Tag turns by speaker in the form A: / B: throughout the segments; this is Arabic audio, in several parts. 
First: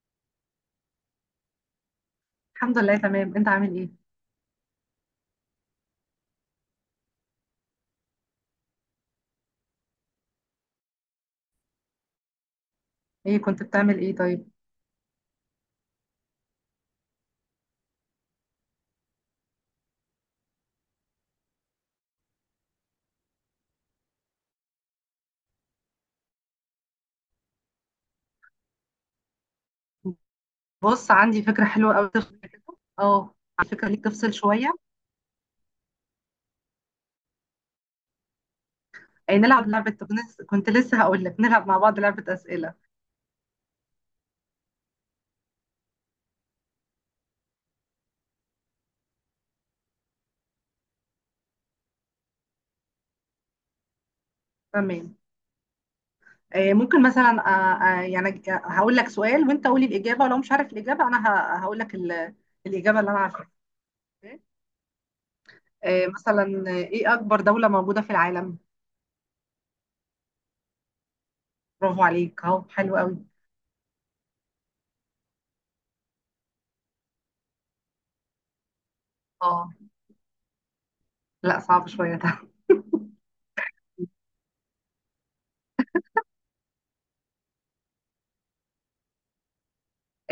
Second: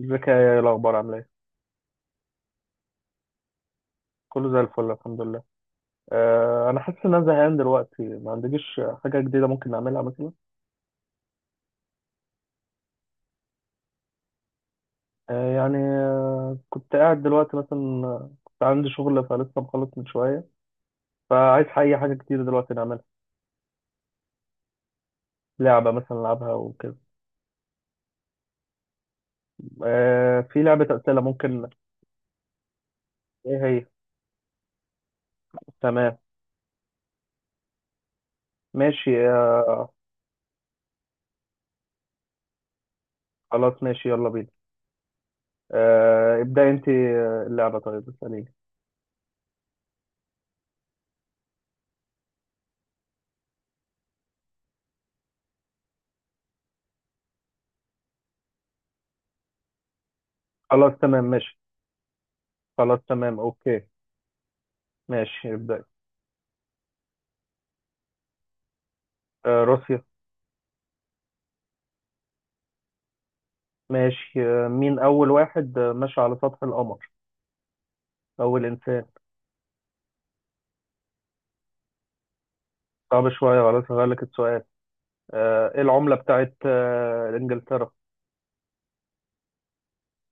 A: ازيك يا الاخبار؟ عامله ايه؟
B: الحمد لله، تمام. انت عامل ايه؟
A: كله زي الفل، الحمد لله. انا حاسس ان انا زهقان دلوقتي، ما عندكيش حاجه جديده ممكن نعملها مثلا؟
B: ايه، كنت بتعمل ايه طيب؟
A: أه يعني أه كنت قاعد دلوقتي مثلا. كنت عندي شغل فلسه مخلص من شويه، فعايز اي حاجه جديده دلوقتي نعملها، لعبه مثلا نلعبها وكده. في لعبه
B: بص،
A: اسئله
B: عندي فكره
A: ممكن.
B: حلوه قوي. اه،
A: ايه
B: على
A: هي؟
B: فكره ليك تفصل شويه.
A: تمام ماشي
B: ايه،
A: أه.
B: نلعب لعبه. كنت لسه هقول لك نلعب مع بعض لعبه اسئله.
A: خلاص ماشي يلا بينا. ابدأ انت. اللعبه طيب اساليني.
B: تمام. ايه، ممكن مثلا يعني هقول لك سؤال، وانت قولي الاجابه. ولو مش عارف
A: خلاص
B: الاجابه، انا
A: تمام ماشي.
B: هقول لك
A: خلاص
B: الاجابه اللي انا
A: تمام
B: عارفها.
A: اوكي. ماشي ابدأ.
B: ايه مثلا، ايه اكبر دوله موجوده في العالم؟
A: روسيا.
B: برافو عليك، اهو حلو قوي.
A: ماشي. مين أول واحد مشى على سطح القمر؟ أول إنسان.
B: اه، لا، صعب شويه ده.
A: صعب شوية، خلاص هغير لك السؤال. إيه العملة بتاعت إنجلترا؟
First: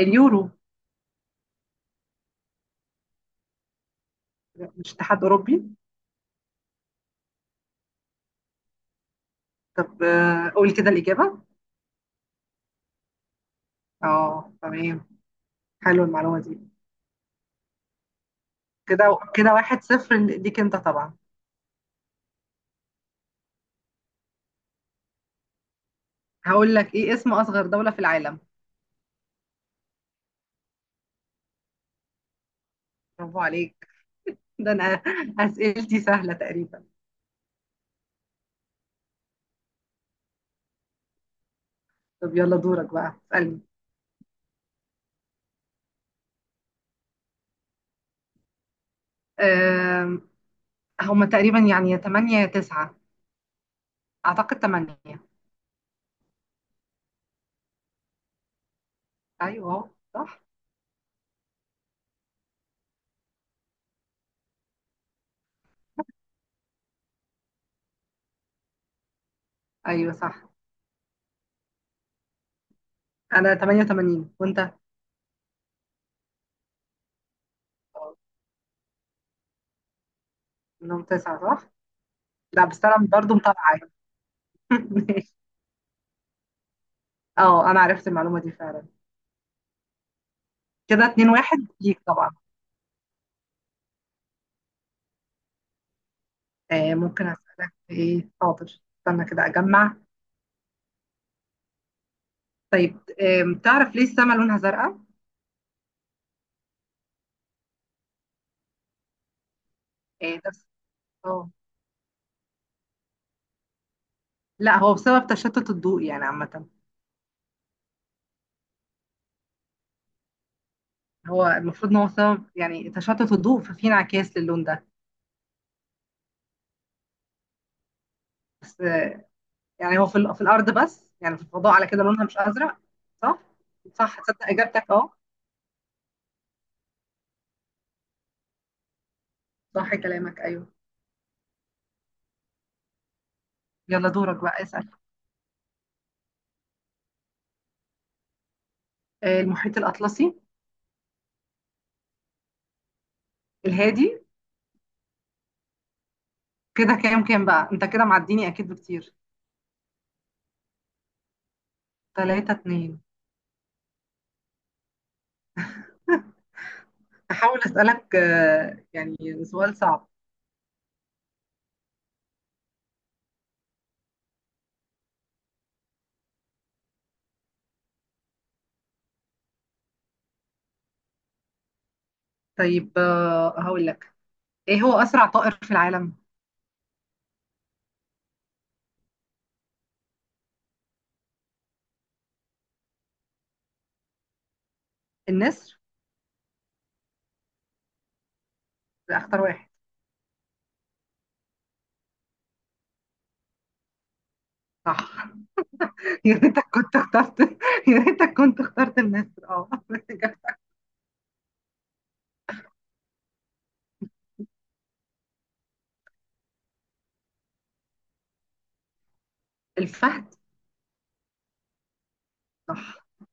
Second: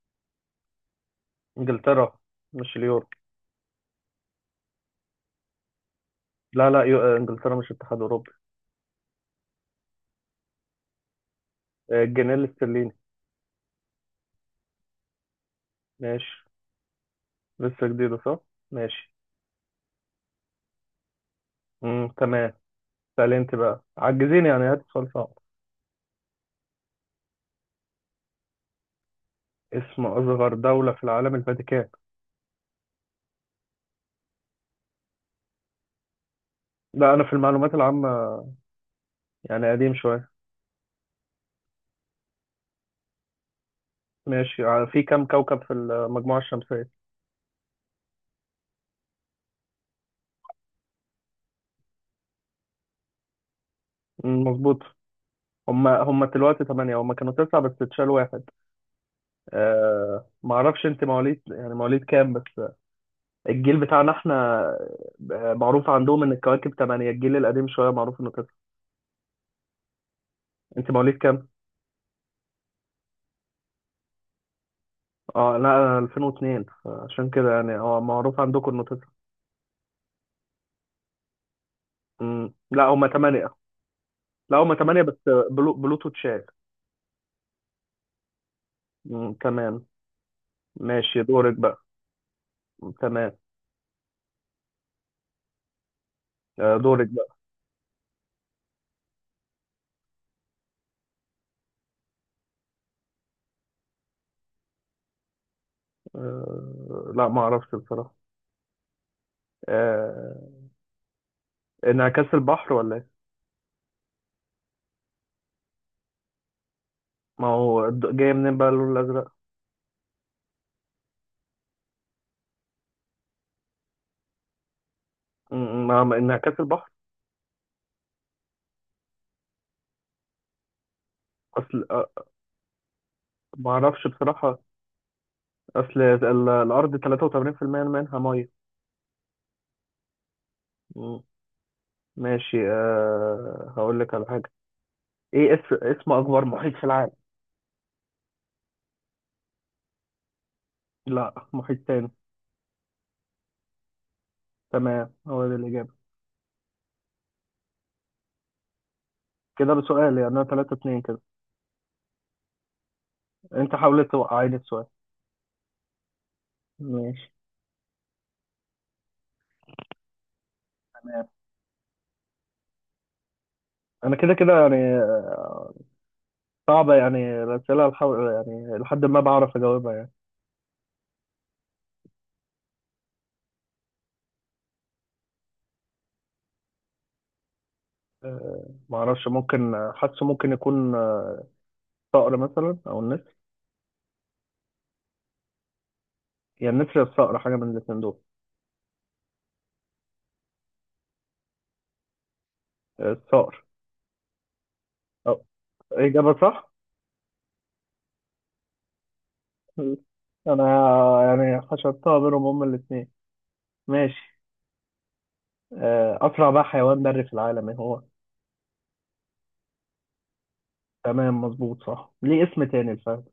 B: اليورو.
A: إنجلترا مش اليورو.
B: مش اتحاد اوروبي؟
A: لا لا، إنجلترا مش اتحاد أوروبي.
B: طب، قول كده الاجابه.
A: الجنيه الاسترليني.
B: اه، تمام. حلو
A: ماشي،
B: المعلومة دي.
A: لسه جديدة صح؟ ماشي.
B: كده كده، واحد صفر ليك انت طبعا.
A: مم. تمام. سألي أنت بقى، عجزين يعني هات سؤال صعب.
B: هقول لك، ايه اسم اصغر دولة في العالم؟
A: اسم أصغر دولة في العالم الفاتيكان.
B: برافو عليك. ده انا. اسئلتي سهلة تقريبا.
A: لا أنا في المعلومات العامة يعني قديم شوية.
B: طب يلا، دورك بقى، اسألني.
A: ماشي. في كم كوكب في المجموعة الشمسية؟
B: أم، هما تقريبا يعني، يا 8 يا 9.
A: مم،
B: اعتقد
A: مظبوط.
B: 8.
A: هم دلوقتي ثمانية، هم كانوا تسعة بس اتشال واحد.
B: ايوه
A: آه
B: صح.
A: ما اعرفش انت مواليد، يعني مواليد كام بس؟ الجيل بتاعنا احنا. معروف عندهم ان الكواكب ثمانية، الجيل القديم شوية معروف انه تسعة.
B: ايوه صح.
A: انت مواليد كام؟
B: انا 88، وانت؟
A: اه لا انا 2002، عشان كده يعني اه معروف عندكم انه تسعة.
B: منهم 9، صح.
A: مم.
B: لا
A: لا
B: بس انا
A: هم
B: برضه
A: ثمانية.
B: متابعة.
A: لا هم ثمانية بس.
B: ماشي.
A: بلوتو اتشال.
B: اه، انا عرفت المعلومة دي فعلا.
A: مم، تمام.
B: كده
A: ماشي
B: 2
A: دورك
B: 1
A: بقى.
B: ليك طبعا.
A: تمام. دورك
B: ممكن
A: بقى.
B: أسألك في إيه؟ حاضر، استنى كده أجمع. طيب، تعرف ليه السما لونها زرقاء؟
A: لا ما اعرفش بصراحة. آه،
B: آه، ده بس- اه.
A: انعكاس البحر ولا؟
B: لا، هو بسبب تشتت الضوء يعني عامة.
A: ما هو جاي منين بقى اللون الازرق.
B: هو المفروض إن هو سبب يعني تشتت الضوء، ففي انعكاس للون ده.
A: انعكاس البحر.
B: بس يعني هو في الأرض، بس يعني في الفضاء
A: اصل
B: على كده
A: أ-
B: لونها مش أزرق. صح؟
A: ما اعرفش
B: صح، تصدق
A: بصراحه.
B: إجابتك؟ أه.
A: اصل الارض 83% منها ميه.
B: صح كلامك، أيوه.
A: م- ماشي أه هقول
B: يلا،
A: لك على
B: دورك
A: حاجه.
B: بقى اسأل.
A: ايه اسم اكبر محيط في العالم؟
B: المحيط الأطلسي.
A: لا محيط تاني.
B: الهادي.
A: تمام هو ده الاجابه.
B: كده كام كام بقى؟ أنت كده معديني أكيد بكتير.
A: كده بسؤال يعني، انا 3-2 كده.
B: 3-2.
A: انت حاولت توقعيني السؤال. ماشي.
B: هحاول أسألك يعني سؤال صعب.
A: تمام. انا كده كده يعني. صعبه يعني الاسئله الحو... يعني لحد ما بعرف اجاوبها يعني.
B: طيب، هقول لك. ايه هو أسرع طائر في العالم؟
A: ما اعرفش، ممكن حاسه، ممكن يكون الصقر مثلا او النسر.
B: النسر.
A: يا النسر يا الصقر، حاجه من الاثنين دول.
B: لا، اختار واحد.
A: الصقر.
B: صح.
A: أو. اجابه
B: يا ريتك
A: صح.
B: كنت اخترت. يا ريتك كنت اخترت النسر، اه.
A: انا يعني حشرتها بينهم هما الاثنين. ماشي. اسرع بقى حيوان بري في العالم ايه هو؟
B: الفهد.
A: تمام مظبوط صح. ليه اسم تاني
B: صح.
A: الفهد؟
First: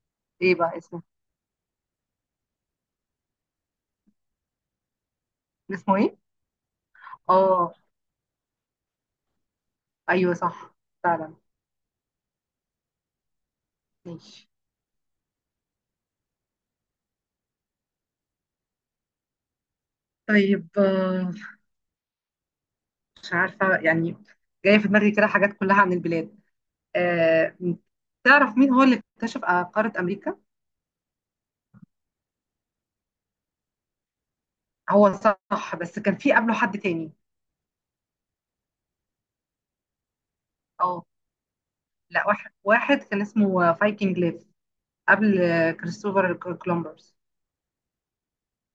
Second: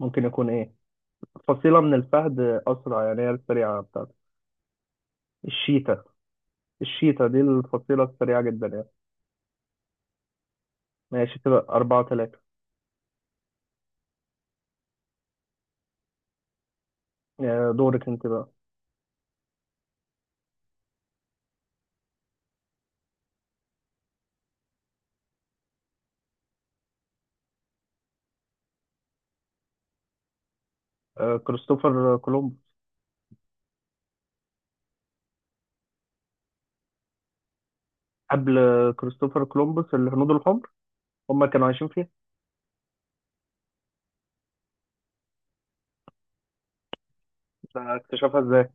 A: ممكن يكون
B: ايه
A: ايه؟
B: بقى اسمه؟
A: فصيلة من الفهد، أسرع يعني هي السريعة بتاعته،
B: اسمه
A: الشيتا.
B: ايه؟
A: الشيتا دي
B: اه.
A: الفصيلة السريعة جدا يعني.
B: ايوه صح. فعلا.
A: ماشي كده 4-3.
B: ماشي.
A: دورك أنت بقى.
B: طيب، مش عارفة يعني. جاية في دماغي كده حاجات كلها عن البلاد. آه، تعرف مين هو اللي اكتشف قارة أمريكا؟
A: كريستوفر كولومبوس.
B: هو صح، بس كان في قبله حد تاني.
A: قبل كريستوفر كولومبوس الهنود الحمر،
B: اه.
A: هم كانوا عايشين فيها.
B: لا، واحد واحد كان اسمه فايكنج ليف. قبل كريستوفر كولومبرز.
A: اكتشفها ازاي؟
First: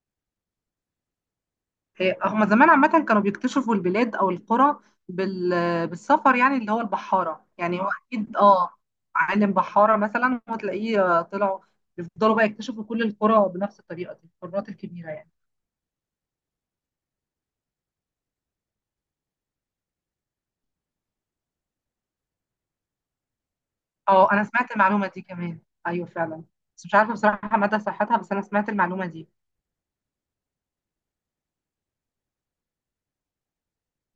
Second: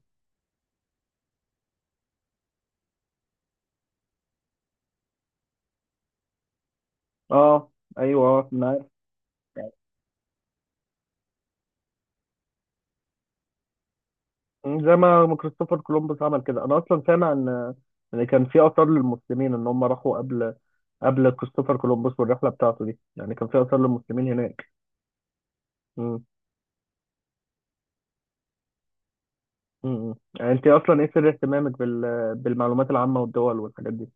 B: إيه، هما زمان عامة كانوا بيكتشفوا البلاد أو القرى بالسفر يعني، اللي هو البحارة،
A: اه
B: يعني هو
A: ايوه
B: أكيد.
A: اه أنا
B: اه.
A: عارف.
B: عالم بحارة مثلا وتلاقيه طلعوا بيفضلوا بقى يكتشفوا كل القرى بنفس الطريقة دي، القارات
A: يعني زي
B: الكبيرة
A: ما
B: يعني.
A: ما كريستوفر كولومبوس عمل كده. انا اصلا سامع ان كان في اثار للمسلمين، ان هم راحوا قبل كريستوفر كولومبوس والرحله بتاعته دي، يعني كان في اثار للمسلمين
B: اه، أنا
A: هناك.
B: سمعت المعلومة دي كمان. أيوه
A: امم.
B: فعلا. بس مش عارفة بصراحة مدى صحتها، بس أنا سمعت المعلومة دي.
A: يعني انت اصلا ايه سر اهتمامك بالمعلومات العامه والدول والحاجات دي؟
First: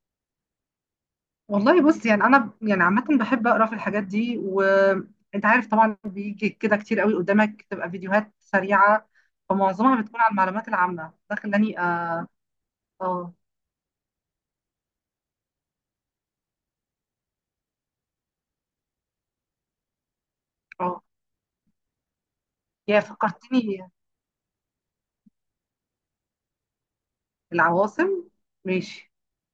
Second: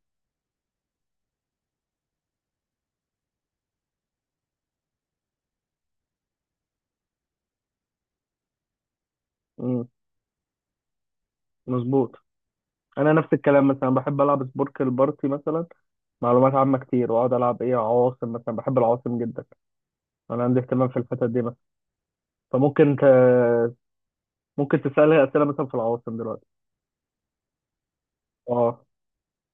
B: والله بص، يعني انا يعني عامه بحب اقرا في الحاجات دي، وانت عارف طبعا بيجي كده كتير قوي قدامك تبقى فيديوهات سريعه.
A: امم،
B: فمعظمها بتكون عن المعلومات العامه، ده خلاني
A: مظبوط.
B: اه.
A: انا نفس
B: اه،
A: الكلام، مثلا بحب العب سبورك البارتي مثلا، معلومات عامة كتير، واقعد العب ايه، عواصم مثلا، بحب العواصم جدا. انا عندي اهتمام في
B: اه،
A: الحتت دي مثلا. فممكن
B: يا
A: ت...
B: فكرتني.
A: ممكن تسألها أسئلة مثلا في العواصم دلوقتي.
B: العواصم.
A: اه
B: ماشي.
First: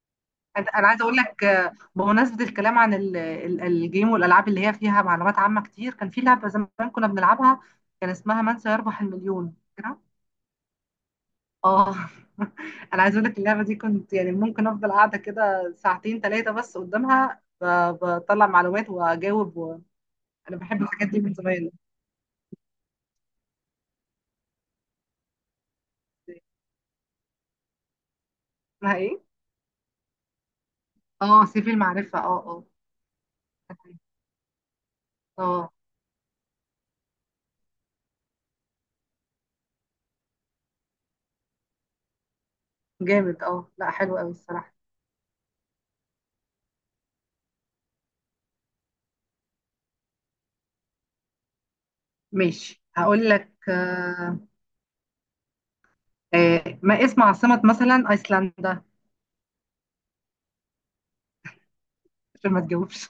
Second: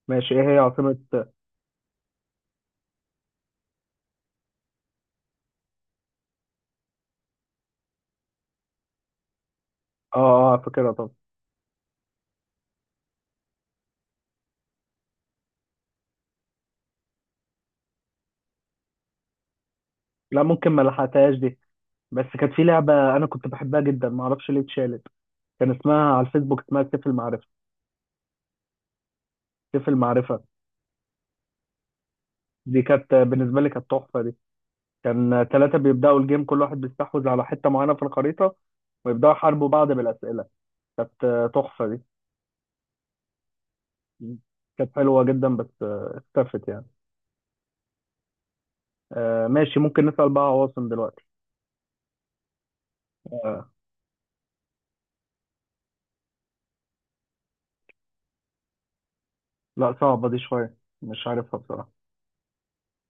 A: ماشي. ايه هي
B: أنا
A: عاصمة
B: عايزه اقول
A: اه.
B: لك، بمناسبه الكلام عن الجيم والالعاب اللي هي فيها معلومات عامه كتير، كان في لعبه زمان كنا بنلعبها. كان اسمها من سيربح المليون.
A: اه فاكرها طبعا.
B: اه. انا عايز اقول لك اللعبه دي كنت يعني ممكن افضل قاعده كده ساعتين ثلاثه بس قدامها، بطلع معلومات واجاوب.
A: لا
B: انا
A: ممكن
B: بحب
A: ما
B: الحاجات دي من
A: لحقتهاش دي.
B: زمان.
A: بس كانت في لعبة أنا كنت بحبها جدا، ما أعرفش ليه اتشالت. كان اسمها على الفيسبوك اسمها سيف المعرفة.
B: اسمها ايه؟
A: سيف المعرفة
B: اه، سيف المعرفه. اه، اه،
A: دي كانت بالنسبة لي كانت تحفة دي. كان
B: اه.
A: ثلاثة بيبدأوا الجيم، كل واحد بيستحوذ على حتة معينة في الخريطة، ويبدأوا يحاربوا بعض بالأسئلة. كانت تحفة دي.
B: جامد اه، لا حلو قوي الصراحه.
A: كانت حلوة جدا، بس اختفت يعني. ماشي، ممكن نسأل بقى عواصم دلوقتي.
B: ماشي، هقول لك
A: آه،
B: ما اسم عاصمه مثلا ايسلندا؟
A: لا صعبة دي شوية، مش عارفها بصراحة.
B: عشان ما تجاوبش.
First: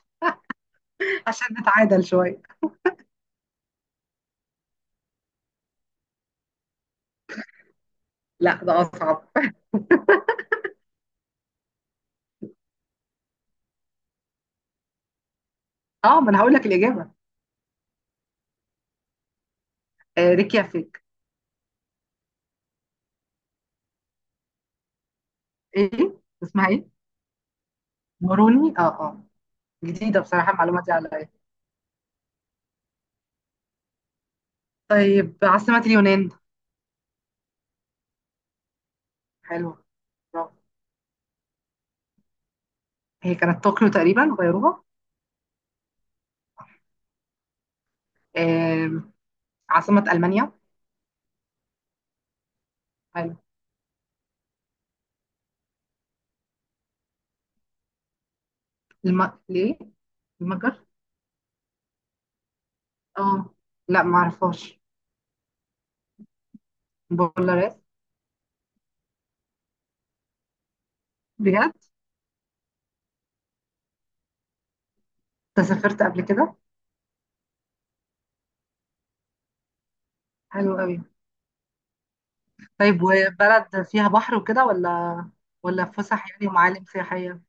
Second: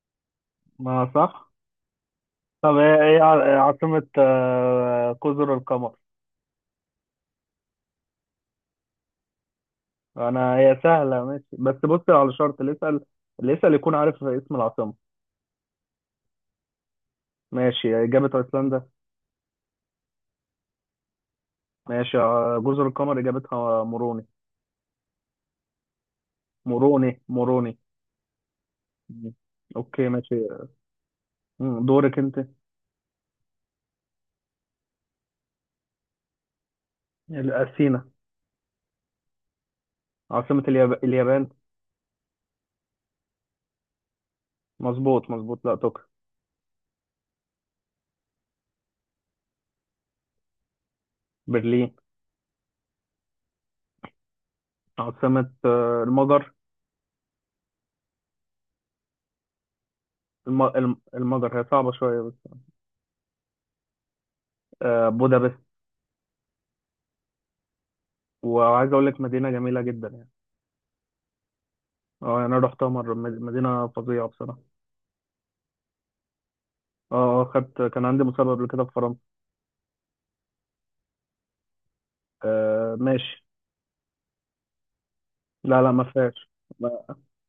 A: ما
B: عشان
A: صح.
B: نتعادل شويه.
A: طب ايه عاصمة جزر القمر؟
B: لا، ده اصعب.
A: انا هي سهلة ماشي، بس بص على شرط، اللي يسأل يكون عارف اسم العاصمة.
B: اه، ما انا هقول لك الاجابه.
A: ماشي، إجابة أيسلندا.
B: ريكيافيك.
A: ماشي، جزر القمر إجابتها موروني.
B: ايه؟ اسمها ايه؟
A: موروني موروني.
B: موروني. اه، اه.
A: مم. أوكي
B: جديدة
A: ماشي.
B: بصراحة المعلومة دي عليا.
A: مم، دورك أنت.
B: طيب، عاصمة اليونان؟
A: أثينا.
B: حلوة. برافو.
A: عاصمة اليابان.
B: هي كانت طوكيو تقريبا، غيروها؟
A: مظبوط لا تقل.
B: آم، عاصمة ألمانيا؟
A: برلين.
B: حلو.
A: عاصمة المجر.
B: ليه؟ المجر؟
A: المجر هي صعبة شوية بس.
B: اه، لا معرفهاش.
A: بودابست.
B: بولاريس.
A: وعايز أقول لك مدينة جميلة جدا.
B: بجد؟
A: اه يعني انا رحتها مره، مدينه فظيعه بصراحه.
B: انت سافرت قبل كده؟
A: اه اه خدت، كان عندي مسابقه قبل كده في فرنسا.
B: حلو قوي.
A: آه
B: طيب،
A: ماشي.
B: وبلد فيها بحر وكده ولا،
A: لا
B: ولا
A: لا ما
B: فسح يعني
A: فيهاش.
B: ومعالم
A: ما-
B: سياحية؟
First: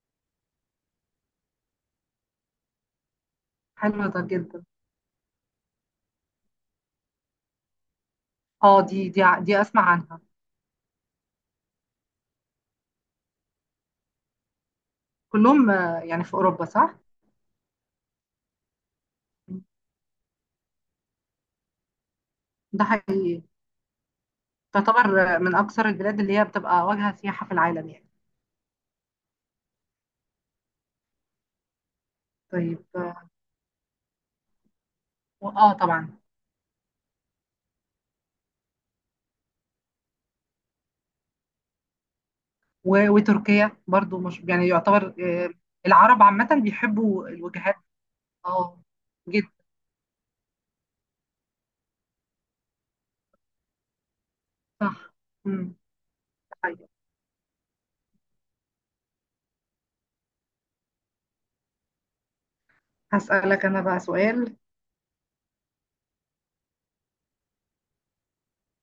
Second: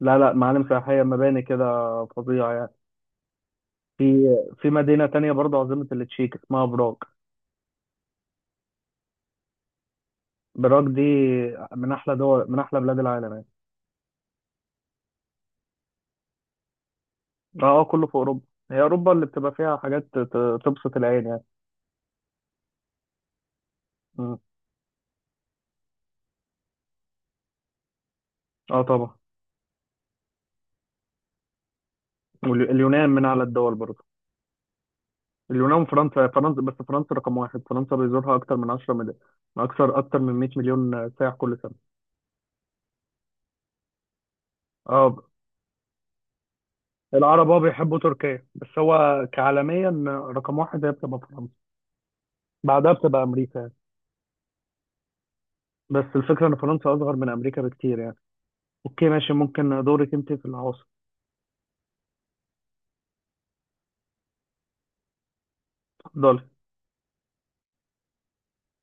A: لا لا معالم سياحيه، مباني كده، فظيعه يعني.
B: حلو ده
A: في
B: جدا.
A: في مدينه تانية برضه، عاصمه التشيك اسمها براغ.
B: اه، دي اسمع عنها.
A: براغ دي من احلى دول، من احلى بلاد العالم يعني.
B: كلهم يعني في اوروبا، صح؟
A: اه اه كله في اوروبا. هي اوروبا اللي بتبقى فيها حاجات تبسط العين يعني.
B: ده حقيقي.
A: مم.
B: تعتبر من أكثر البلاد اللي هي بتبقى واجهة سياحة في العالم يعني.
A: اه طبعا.
B: طيب.
A: واليونان من اعلى الدول برضه.
B: اه
A: اليونان
B: طبعا.
A: وفرنسا، فرنسا بس، فرنسا رقم واحد، فرنسا بيزورها اكتر من 10 مليون، اكتر من 100 مليون سائح كل سنه.
B: وتركيا برضو مش يعني يعتبر
A: اه.
B: العرب عامة بيحبوا
A: العرب اه
B: الوجهات.
A: بيحبوا تركيا، بس
B: اه،
A: هو
B: جدا.
A: كعالميا رقم واحد هي بتبقى فرنسا، بعدها بتبقى امريكا يعني.
B: صح. مم.
A: بس الفكره ان
B: طيب،
A: فرنسا اصغر من امريكا بكتير يعني. اوكي ماشي، ممكن دورك انت في العواصم.
B: هسألك أنا بقى سؤال.
A: اتفضلي.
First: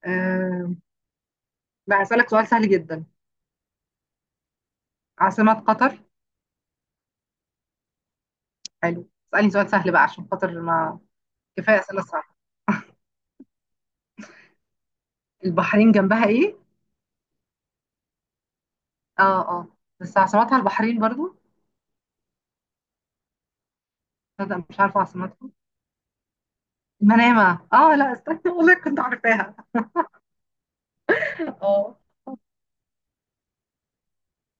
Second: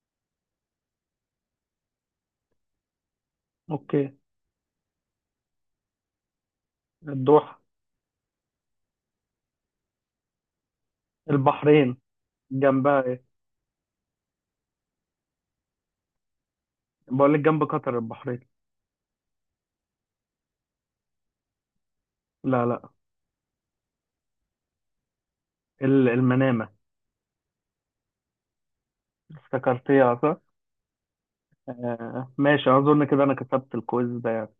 B: آه، لا، هسألك سؤال سهل جدا.
A: اوكي.
B: عاصمة قطر؟
A: الدوحه.
B: حلو. اسألني سؤال سهل بقى عشان خاطر ما. كفاية
A: البحرين
B: أسئلة صعبة.
A: جنبها ايه؟
B: البحرين جنبها إيه؟
A: بقول لك جنب قطر البحرين.
B: اه، اه. بس عاصمتها البحرين برضو؟
A: لا لا.
B: تصدق مش عارفة عاصمتها.
A: المنامه.
B: منامة، اه. لا استنى، والله كنت عارفاها.
A: افتكرتيها صح.
B: اه.
A: آه ماشي، اظن كده انا كسبت الكويز ده يعني.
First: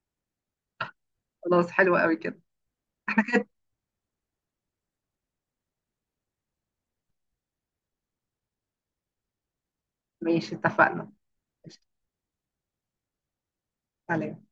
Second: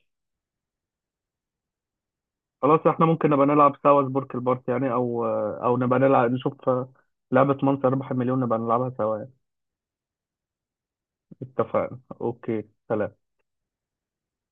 B: خلاص، حلو قوي كده.
A: خلاص احنا ممكن نبقى نلعب سوا سبورك البارت يعني، او او نبقى نلعب نشوف لعبة من سيربح المليون نبقى نلعبها سوا يعني.
B: ماشي، اتفقنا.
A: اتفقنا اوكي، سلام.
B: عليك.